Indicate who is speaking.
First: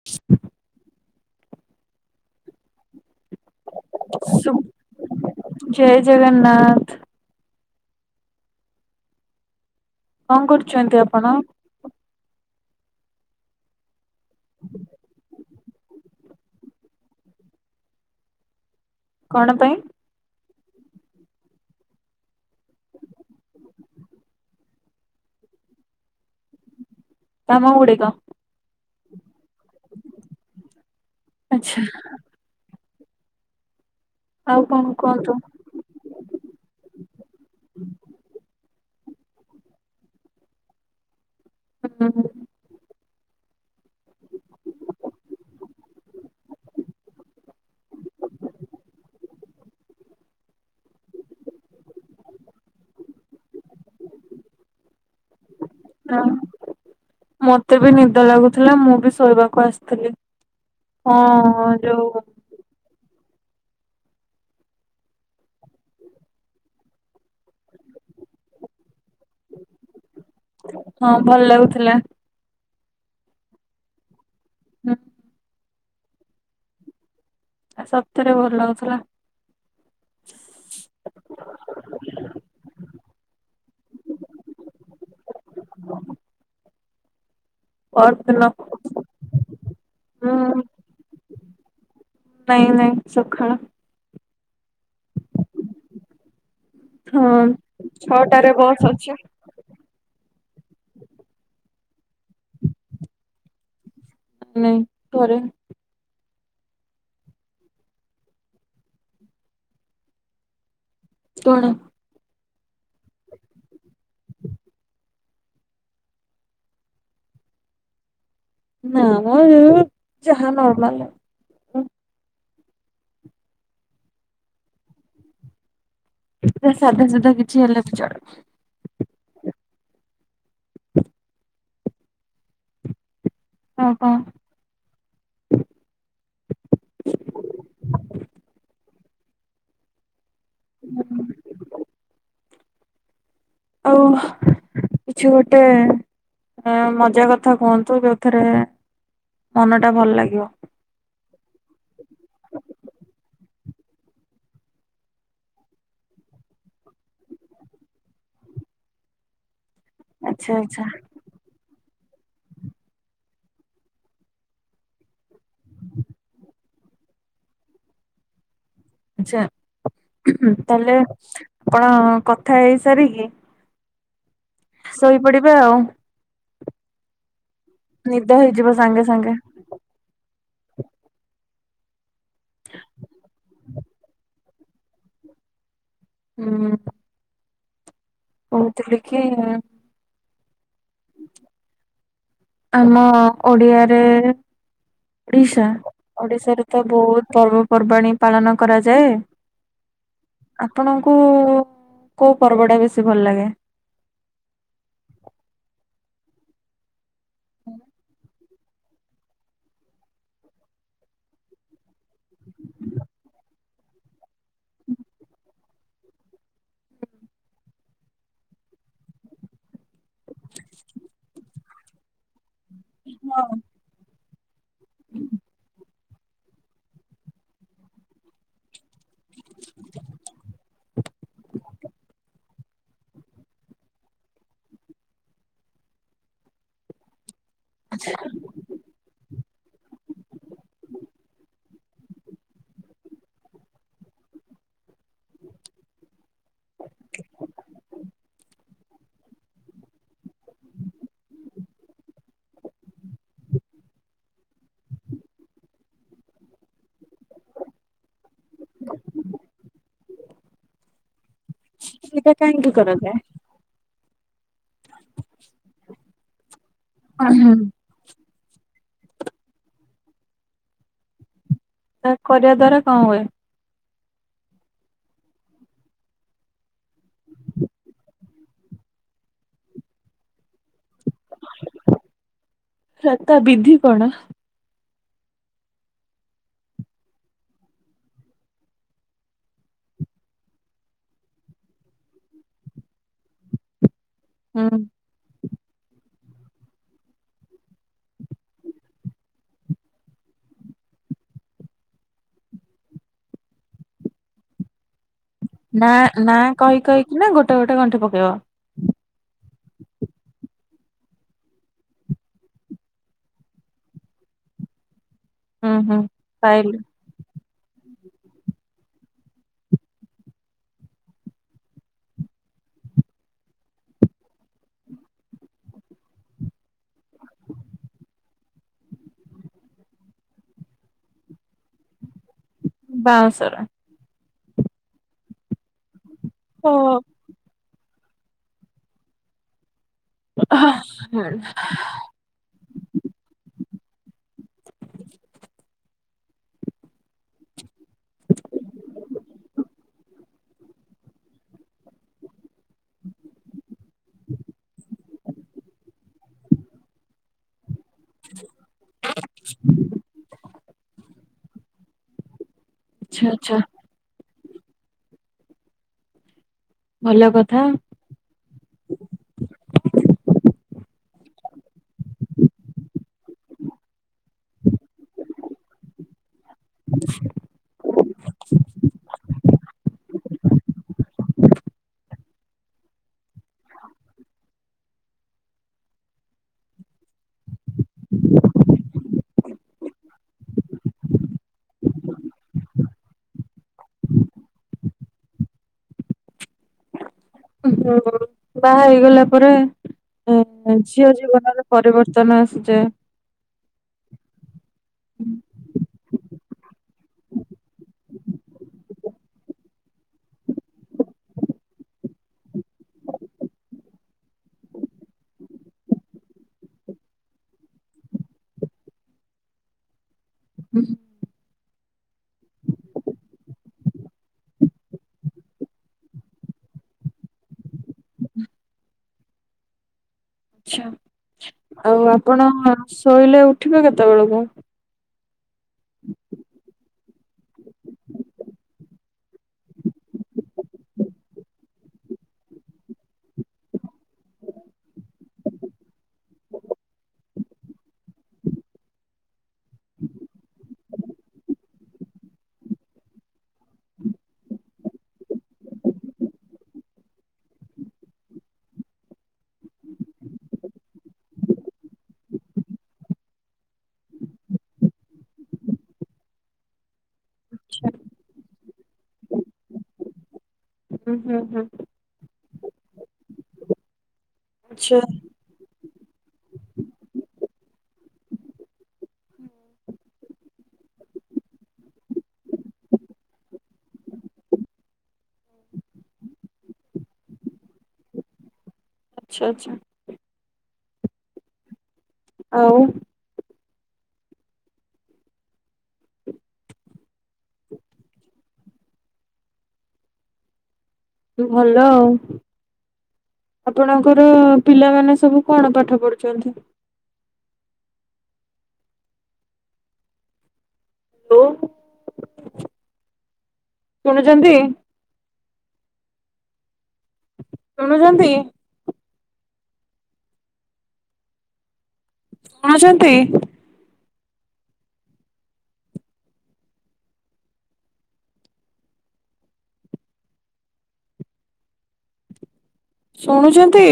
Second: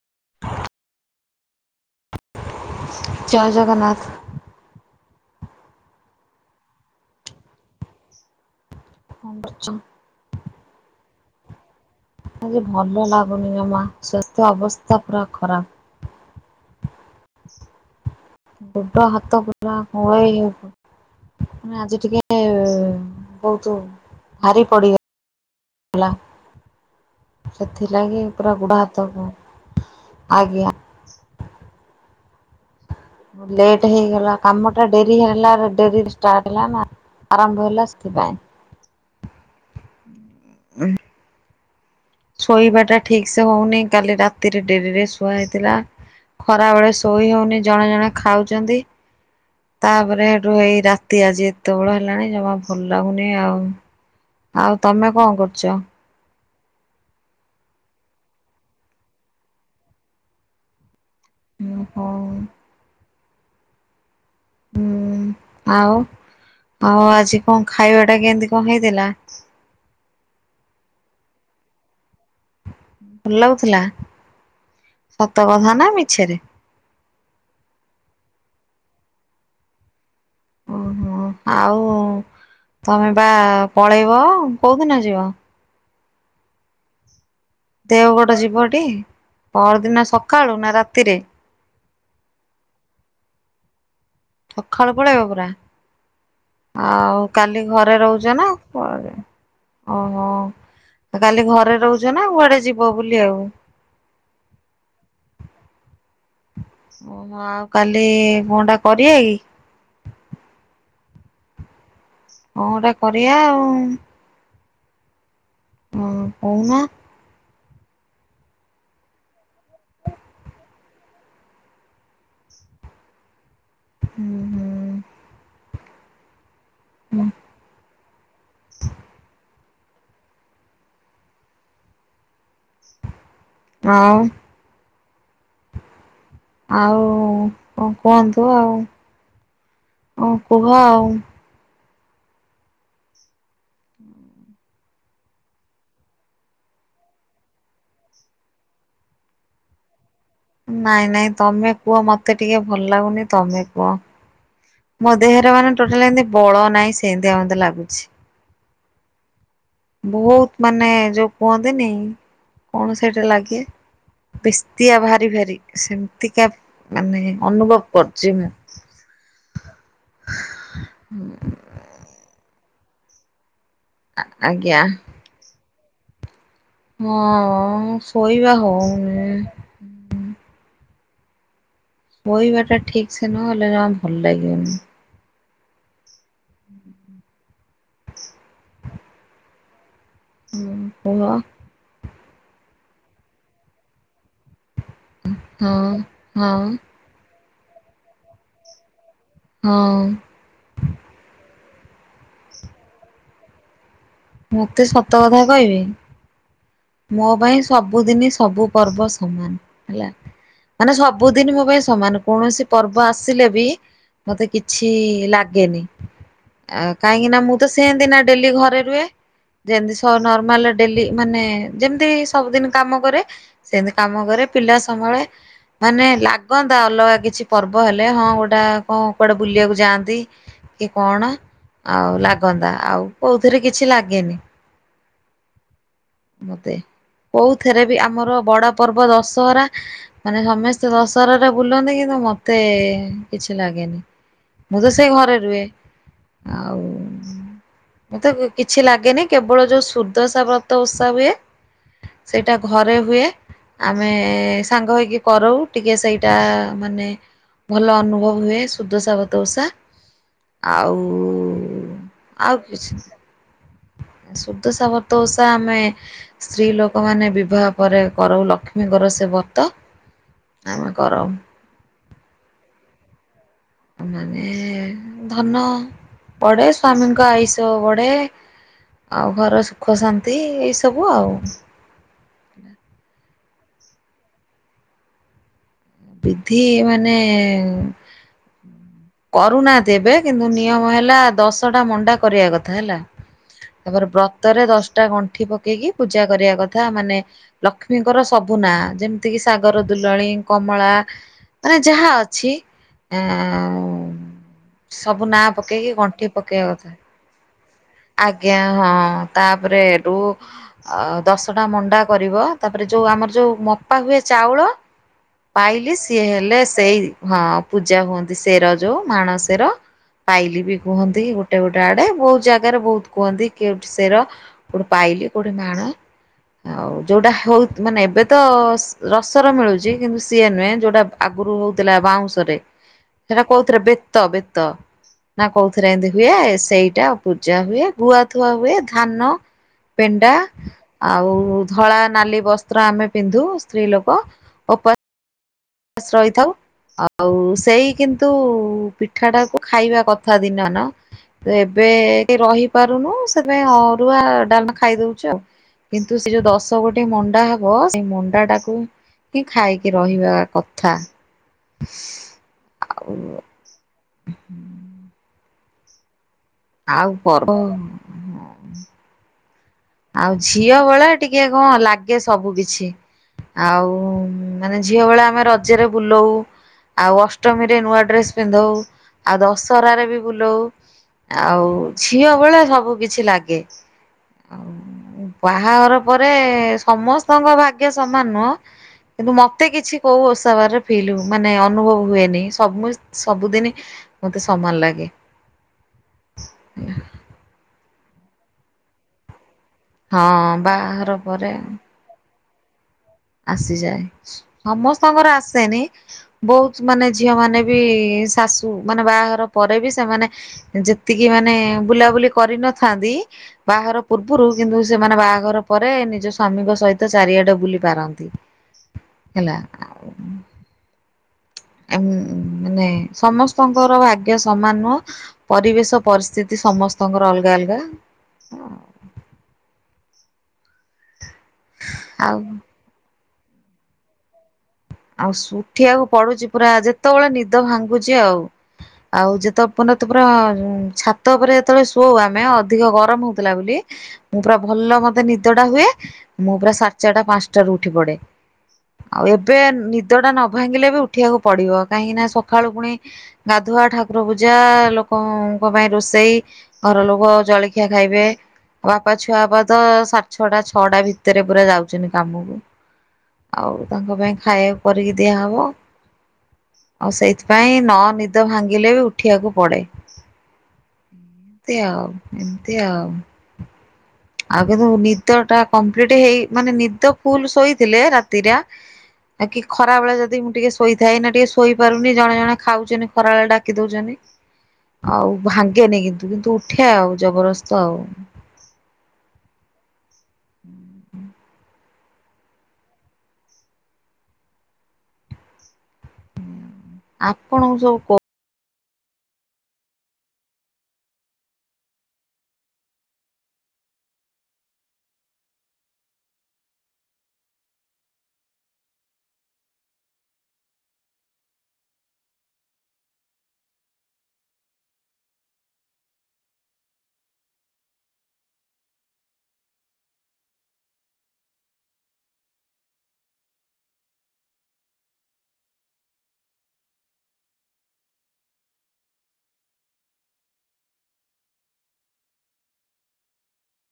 Speaker 1: [unintelligible]
Speaker 2: ଜୟ ଜଗନ୍ନାଥ।
Speaker 1: ଶୁ- ଜୟ ଜଗନ୍ନାଥ।
Speaker 2: ହଁ ବସିଚି।
Speaker 1: କଣ କରୁଛନ୍ତି ଆପଣ?
Speaker 2: ଆଜି ଭଲ ଲାଗୁନି ଜମା ସ୍ଵାସ୍ଥ୍ୟ ଅବସ୍ଥା ପୁରା ଖରାପ। ଗୁଡ ହାତ
Speaker 1: କଣ ପାଇଁ
Speaker 2: ପୁରା ଉଳେଇ ହେଉଛୁ। ମୁଁ ଆଜି ଟିକେ ବହୁତୁ ଭାରି ପଡିଗ ହେଲା
Speaker 1: କାମ ଗୁଡିକ
Speaker 2: ସେଥିଲାଗି ପୁରା ଗୁଡ ହାତ କଁ ଆଜ୍ଞା
Speaker 1: ଆଚ୍ଛା।
Speaker 2: ମୋ ଲେଟ୍ ହେଇଗଲା
Speaker 1: ଆଉ
Speaker 2: କାମଟା
Speaker 1: କଣ
Speaker 2: ଡେରି
Speaker 1: କୁହନ୍ତୁ?
Speaker 2: ହେଲା ରେ ଡେରିରେ ଷ୍ଟାଟ୍ ହେଲା ନା, ଆରମ୍ଭ ହେଲା ସେଥିପାଇଁ। ଉଁହୁଁ,
Speaker 1: [inaudible]
Speaker 2: ଶୋଇବା ଟା ଠିକ୍ ସେ ହଉନି, କାଲି ରାତିରେ ଡେରିରେ ଶୁଆ ହେଇଥିଲା। ଖରା ବେଳେ ଶୋଇ ହଉନି, ଜଣେ ଜଣେ ଖାଉଛନ୍ତି। ତା'ପରେ ହେଠୁ ଏଇ ରାତି ଆଜି ଏତେ ବଳ ହେଲାଣି, ଜମା ଭଲ ଲାଗୁନି ଆଉ। ଆଉ, ତମେ କଣ କରୁଚ?
Speaker 1: ହଁ, ମତେ ବି ନିଦ ଲାଗୁଥିଲା। ମୁଁ ବି ଶୋଇବାକୁ ଆସିଥିଲି। ହଁ,
Speaker 2: ମୁଁ
Speaker 1: ଯଉ।
Speaker 2: କଣ ହୁଁ, ଆଉ ଆଉ, ଆଜି କଣ ଖାଇବା ଟା, କେଁତି କଣ ହେଇଥିଲା?
Speaker 1: ହଁ, ଭଲ ଲାଗୁଥିଲା।
Speaker 2: ଭଲ ଲାଗୁଥିଲା।
Speaker 1: ହୁଁ।
Speaker 2: ସତ କଥା ନା ମିଛରେ!
Speaker 1: ଆ, ସତରେ ଭଲ ଲାଗୁଥୁଲା।
Speaker 2: ଓହୋ! ଆଉ ତମେ ବା, ପଳେଇବ କୋଉଦିନ ଯିବ?
Speaker 1: ହଁ
Speaker 2: ଦେଓଗଡ଼ ଯିବଟି, ପର୍ ଦିନ ସକାଳୁ
Speaker 1: ହୁଁ
Speaker 2: ନା ରାତିରେ?
Speaker 1: ନାଇଁ ନାଇଁ ସଖାଳ।
Speaker 2: ସଖାଳୁ ପଳେଇବ ପୁରା?
Speaker 1: ହଁ
Speaker 2: ଆଉ କାଲି ଘରେ ରହୁଛ ନା
Speaker 1: ଛଅଟାରେ ବସ୍
Speaker 2: କୁଆଡେ?
Speaker 1: ଅଛି।
Speaker 2: ଓହୋ! କାଲି ଘରେ ରହୁଛ ନା, କୁଆଡେ ଯିବ ବୁଲିଆକୁ?
Speaker 1: ନାଇଁ ଘରେ
Speaker 2: ଓହ, ଆଉ କାଲି କଣ ଟା କରିଆ କି?
Speaker 1: କଣ?
Speaker 2: କଁ ଗୋଟେ କରିଆ ଆଉଁ? ଓହୋ! କହୁନ?
Speaker 1: ନାଁ -ଆ ମଁ ଯଉ, ଯାହା ନର୍ମାଲ
Speaker 2: ହୁଁ, ହୁଁ।
Speaker 1: ପୁରା ସାଧା
Speaker 2: ହୁଁ
Speaker 1: ସିଧା କିଛି ହେଲେ ବି ଚଳିବ! ଆଉ କଣ
Speaker 2: ଆଉଁ ଆଉ-ଉ, କଁ କୁହନ୍ତୁ ଆଉ? ଅଁ କୁହ ଆଉ।
Speaker 1: ଆଉ
Speaker 2: ହୁଁ
Speaker 1: କିଛି ଗୋଟେ-ଏଁ ମଜା କଥା କୁହନ୍ତୁ? ଯୋଉଥିରେ ମନ ଟା ଭଲ ଲାଗିବ।
Speaker 2: ନାଇଁ, ନାଇଁ, ତମେ କୁହ ମତେ ଟିକେ ଭଲ ଲାଗୁନି, ତମେ କୁହ? ମୋ ଦେହରେ ମାନେ ଟୋଟାଲି ଏଁତି ବଳ ନାହିଁ, ସେଏଁତିଆ ମତେ ଲାଗୁଛି।
Speaker 1: ଆଚ୍ଛା
Speaker 2: ବହୁତ
Speaker 1: ଆଚ୍ଛା
Speaker 2: ମାନେ ଯୋଉ କୁହନ୍ତିନି, କଣ ସେଟା ଲାଗେ? ବେଶ୍ ତିଆ ଭାରି ଭାରି ସେମିତିକା ମାନେ ଅନୁଭବ କରୁଛି, ମୁଁ।
Speaker 1: ଆଛାଁ, ତାହେଲେ ଆପଣ କଥା ହେଇ ସାରିକି
Speaker 2: ଆ-ଆଜ୍ଞା।
Speaker 1: ଶୋଇପଡିବେ ଆଉଁ।
Speaker 2: ହଁ,
Speaker 1: ନିଦ
Speaker 2: ଶୋଇବା
Speaker 1: ହେଇଯିବ ସାଙ୍ଗେ
Speaker 2: ହଉନି।
Speaker 1: ସାଙ୍ଗେ।
Speaker 2: ଶୋଇବାଟା ଟା ଠିକ୍ ସେ ନହେଲେ, ଯମା ଭଲ ଲାଗିବନି।
Speaker 1: ହୁଁ। କହୁଥିଲି କିଁ
Speaker 2: ହୁଁ, କୁହ।
Speaker 1: ଆମ ଓଡ଼ିଆରେ ଓଡିଶା
Speaker 2: ହଁ ହଁ
Speaker 1: ଓଡିଶାରେ ତ ବହୁତ ପର୍ବପର୍ବାଣିୀ ପାଳନ କରାଯାଏ।
Speaker 2: ହଁ।
Speaker 1: ଆପଣଙ୍କୁ କୋଉ ପର୍ବ ଟା ବେଶୀ ଭଲ ଲାଗେ?
Speaker 2: ମତେ ସତ କଥା କହିବି? ମୋ ପାଇଁ ସବୁଦିନ ସବୁ ପର୍ବ ସମାନ ହେଲା। ମାନେ ସବୁଦିନ ମୋ ପାଇଁ ସମାନ କୌଣସି ପର୍ବ ଆସିଲେ ବି ମତେ କିଛି ଲାଗେନି। ଆ କାହିଁକି ନା ମୁଁ ତ ସେମିତି ନା ଡେଲି ଘରେ ରୁହେ। ଯେମିତି ସବ ନର୍ମାଲ ଡେଲି ମାନେ ଯେମିତି ସବୁଦିନ କାମ କରେ
Speaker 1: ହଁ
Speaker 2: ସେମିତି କାମ କରେ, ପିଲା ସମ୍ଭାଳେ ମାନେ ଲାଗ କନ୍ତା ଅଲଗା କିଛି ପର୍ବ ହେଲେ ହଁ ଗୋଟା କଣ କୁଆଡେ ବୁଲିବାକୁ ଯାଆନ୍ତି। କି କଣ ଆଉ ଲାଗନ୍ତା ଆଉ କୋଉଥିରେ କିଛି ଲାଗେନି। ମତେ କୋଉଥିରେ ବି ଆମର ବଡ ପର୍ବ ଦଶହରା। ମାନେ ସମସ୍ତେ ଦଶହରାରେ ବୁଲନ୍ତି କିନ୍ତୁ ମ ମତେ କିଛି ଲାଗେନି ମୁଁ ତ ସେ ଘରେ ରୁହେ। ଆଉ ମତେ କିଛି ଲାଗେନି କେବଳ ଯୋଉ ସୁଦସା ବ୍ର ତ ଓଷା ହୁଏ ସେଇଟା ଘରେ ହୁଏ। ଆମେ ସାଙ୍ଗ ହେଇକି କରୁ ଟିକେ ସେଇଟା ମାନେ ଭଲ ଅନୁଭବ ହୁଏ। ସୁୁଦଶା ବ୍ରତ ଓଷା। ଆଉ
Speaker 1: ଛି ଛି ଏଇଟା କାହିଁକି କରାଯାଏ?
Speaker 2: ସୁଦଶା ବ୍ରତ ଓଷା ଆମେ ସ୍ତ୍ରୀ ଲୋକମାନେ ବିବାହ ପରେ କରାଉ ଲକ୍ଷ୍ମୀଙ୍କର ସେ ବ୍ରତ ଆମେ କରାଉ।
Speaker 1: ଏହା କରିବା ଦ୍ଵାରା କ ହୁଏ?
Speaker 2: ମାନେ ଧନ ବଢେ, ସ୍ଵାମୀଙ୍କ ଆୟୁଷ ବଢେ। ଆଉ ଘର, ସୁଖ, ଶାନ୍ତି ଏଇସବୁ ଆଉ।
Speaker 1: ରତା ବିଧି କଣ?
Speaker 2: ବିଧି ମାନେ କରୁନାହାନ୍ତି ଏବେ। କିନ୍ତୁ, ନିୟମ ହେଲା ଦଶଟା ମଣ୍ଡା କରିବା କଥା ହେଲା। ତାପରେ ବ୍ରତରେ
Speaker 1: ହୁଁ।
Speaker 2: ଦଶଟା ଗଣ୍ଠି ପକେଇକି ପୂଜା କରିବା କଥା ମାନେ ଲକ୍ଷ୍ମୀଙ୍କର ସବୁ ନାଁ ଯେମିତିକି ସାଗର ଦୁଲଣି, କ ମଳା ମାନେ ଯାହା ଅଛି ଆ ସବୁ ନା ପକେଇକି ଗଣ୍ଠି
Speaker 1: ନା
Speaker 2: ପକେଇବା
Speaker 1: କହି କହିକି ନା ଗୋଟେ ଗୋଟେ ଗଣ୍ଠି
Speaker 2: କଥା।
Speaker 1: ପକେଇବ
Speaker 2: ଆଜ୍ଞା ହଁ। ତାପରେ ରୁ ଆଉ ଦଶଟା ମଣ୍ଡା କରିବ ତାପରେ ଯେଉଁ ଆମର ଯେଉଁ ମପା ହୁଏ ଚାଉଳ
Speaker 1: ହୁଁ
Speaker 2: ପାଇଲି
Speaker 1: ହୁଁ
Speaker 2: ସିଏ ହେଲେ
Speaker 1: ପାଇଲି
Speaker 2: ସେଇ ହଁ ପୂଜା ହୁଅନ୍ତି ସେର ଯୋଉ ମାଣ, ସେର। ପାଇଲି ବି କୁହନ୍ତି ଗୋଟେ ଗୋଟେ ଆଡେ ବହୁତ ଜାଗାରେ ବହୁତ କୁହନ୍ତି କେଉଠି ସେର। କୋଉଠି ପାଇଲି କୋଉଠି ମାଣ। ଆଉ ଯୋଉଟା ହଉ ମାନେ ଏବେ ତ ରସର ମିଳୁଛି କିନ୍ତୁ ସିଏ ନୁହେଁ ଯୋଉଟା ଆଗରୁ ହଉଥିଲା ବାଉଁଶରେ ସେଟା
Speaker 1: ବାଉଁଶର
Speaker 2: କହୁଥିରେ। ବେ ତ ବେତ ନା କହୁଉଥିରେ ଏମିତି ହୁଏ
Speaker 1: ଓ
Speaker 2: ସେଇଟା ପୂଜା ହୁଏ, ଗୁଆ ଥୁଆ ହୁଏ, ଧାନ ପେଣ୍ଡା ଆଉ
Speaker 1: ଆଚ୍ଛା
Speaker 2: ଧଳା, ନାଲି ବସ୍ ତ୍ର ଆମେ ପିନ୍ଧୁ ସ୍ତ୍ରୀ ଲୋକ ଉପ ବସ୍ ରହିଥାଉ। ଆଉ ସେଇ କିନ୍ତୁ ପିଠାଟାକୁ ଖାଇବା କଥା ଦିନାନ। ତ ଏବେ ରହିପାରୁନୁ ସେବେ ଆ ନୂଆ ଡାନ ଖାଇଦଉଛ ଆଉ କିନ୍ତୁ ସେ ଯୋଉ ଦଶ ଗୋଟି ମଣ୍ଡାରୁ ହ ସେଇ ମଣ୍ଡାଟାକୁ ଖାଇକି ରହିବା କଥା। ଆଉ
Speaker 1: ଆଚ୍ଛା, ଆଚ୍ଛା।
Speaker 2: ଆଉ
Speaker 1: ଭଲ
Speaker 2: କହ?
Speaker 1: କଥା
Speaker 2: ଆଉ ଝିଅ ବେଳା ଟିକେ କଣ ଲାଗେ ସବୁ କିଛି। ଆଉ ମାନେ ଝିଅ ବେଳା ଆମେ ରଜରେ ବୁଲଉ। ଆଉ ଅଷ୍ଟମୀରେ ନୂଆ ଡ୍ରେସ ପିନ୍ଧଉ। ଆଉ ଦଶ ହରାରେ ବି ବୁଲଉ ଆଉ ଝିଅ ଭଳିଆ ସବୁ କିଛି ଲାଗେ। ଆ ବାହାଘର ପରେ ସମସ୍ତଙ୍କ ଭାଗ୍ୟ ସମାନ ନୁହଁ। କିନ୍ତୁ ମତେ କିଛି କୋଉ ଓସାବାର ଫିଲ୍ ମାନେ ଅନୁଭବ ହୁଏନି ସ ସବୁଦିନି ମତେ ସମାନ ଲାଗେ।
Speaker 1: ବାହା ହେଇଗଲା ପରେ
Speaker 2: ହଁ ବାହାଘର
Speaker 1: ଝିଅ
Speaker 2: ପରେ
Speaker 1: ଜୀବନରେ ପରିବର୍ତନ ତମେ ଆସୁଛେ?
Speaker 2: ଆସିଯାଏ ସମସ୍ତଙ୍କର ଆସେନି। ବହୁତ ମାନେ ଝିଅ ମାନେ ବି ଶାଶୁ ମାନେ ବାହାଘର ପରେ ବି ସେମାନେ ଯେତିକି ମାନେ ବୁଲାବୁଲି କରିନଥାନ୍ତି ବାହାଘର ପୂର୍ବରୁ କିନ୍ତୁ ସେମାନେ ବାହାଘର ପରେ ନିଜ ସ୍ୱାମୀଙ୍କ ସହିତ ଚାରିଆଡେ ବୁଲି ପାରନ୍ତି। ହେଲା।
Speaker 1: ହୁଁ।
Speaker 2: ଆମ୍ ମାନେ ସମସ୍ତଙ୍କର ଭାଗ୍ୟ ସମାନ ନୁହଁ। ପରିବେଶ ପରିସ୍ଥିତି ସମସ୍ତଙ୍କର ଅଲଗା ଅଲଗା।
Speaker 1: ଆଛା ଆଉ ଆପଣ ଶୋଇଲେ ଉଠିବେ କେତେବେଳକୁ?
Speaker 2: ଆଉ ଉଠିବାକୁ ପଡୁଛି ପୁରା ଯେତେବେଳେ ନିଦ ଭାଙ୍ଗୁଛି ଆଉ। ଆଉ ଯେତେ ଉପନ ପୁରା ଛାତ ଉପରେ ଯେତେବେଳେ ଶୋଉ ଆମେ ଅଧିକ ଗରମ ହଉଥିଲା ବୋଲି ମୁଁ ପୁରା ଭଲ ମତେ ନିଦଟା ହୁଏ ମୁଁ ପୁରା ସାଚର୍ଟା ପାଞ୍ଚଟାରୁ ଉଠି ପଡେ। ଆଉ ଏବେ ନିଦଟା ନ ଭାଙ୍ଗିଲେ ବି ଉଠିବାକୁ ପଡିବ କାହିଁକି ନା ସକାଳୁ ପୁଣି ଗାଧୁଆ ଠାକୁର ପୂଜା ଲୋକଙ୍କ ପାଇଁ ରୋଷେଇ ଘର ଲୋକ ଜଳଖିଆ ଖାଇବେ। ଉଆ ବାପା ଛୁଆ ବା ତ ସାଢ଼ ଛଅଟା ଛଅଟା ଭିତରେ ପୁରା ଯାଉଛନ୍ତି କାମକୁ। ଆଉ ତାଙ୍କ ପାଇଁ ଖାଇବାକୁ କରିକି ଦିଆହବ। ଆଉ ସେଇଥିପାଇଁ
Speaker 1: ଆଛା
Speaker 2: ନ ନିଦ ଭାଙ୍ଗିଲେ ବି ଉଠିବାକୁ ପଡେ।
Speaker 1: ହୁଁ ହୁଁ ହୁଁ
Speaker 2: ଏମତି ଆଉ ଏମତି ଆଉ। ଆଉ କିନ୍ତୁ
Speaker 1: ଆଛା
Speaker 2: ନିଦ ଟା କମ୍ପ୍ଲିଟ ହେଇ ମାନେ ନିଦ ଫୁଲ ଶୋଇଥିଲେ ରାତିଟା ଆ କି ଖରାବେଳେ ଯଦି ମୁଁ ଟିକେ ଶୋଇଥାଏ ନା ଟିକେ ଶୋଇପାରୁନି ଜଣେ ଜଣେ ଖାଉଛନ୍ତି ଖରା ବେଳଟା। କି ଦଉଛନ୍ତି ଆଉ ଭାଙ୍ଗେନି କିନ୍ତୁ କିନ୍ତୁ ଉଠେ ଆଉ ଜବରଦସ୍ତ ଆଉ
Speaker 1: ଆଚ୍ଛା ଆଚ୍ଛା। ଆଉ
Speaker 2: ଆପଣଙ୍କୁ ସବୁ କ
Speaker 1: ଭଲ ଆଉ। ଆପଣଙ୍କର ପିଲାମାନେ ସବୁ କଣ ପାଠ ପଢୁଛନ୍ତି? ତୁ? ଶୁଣୁଛନ୍ତି। ଶୁଣୁଛନ୍ତି। ଶୁଣୁଛନ୍ତି? ଶୁଣୁଛନ୍ତି?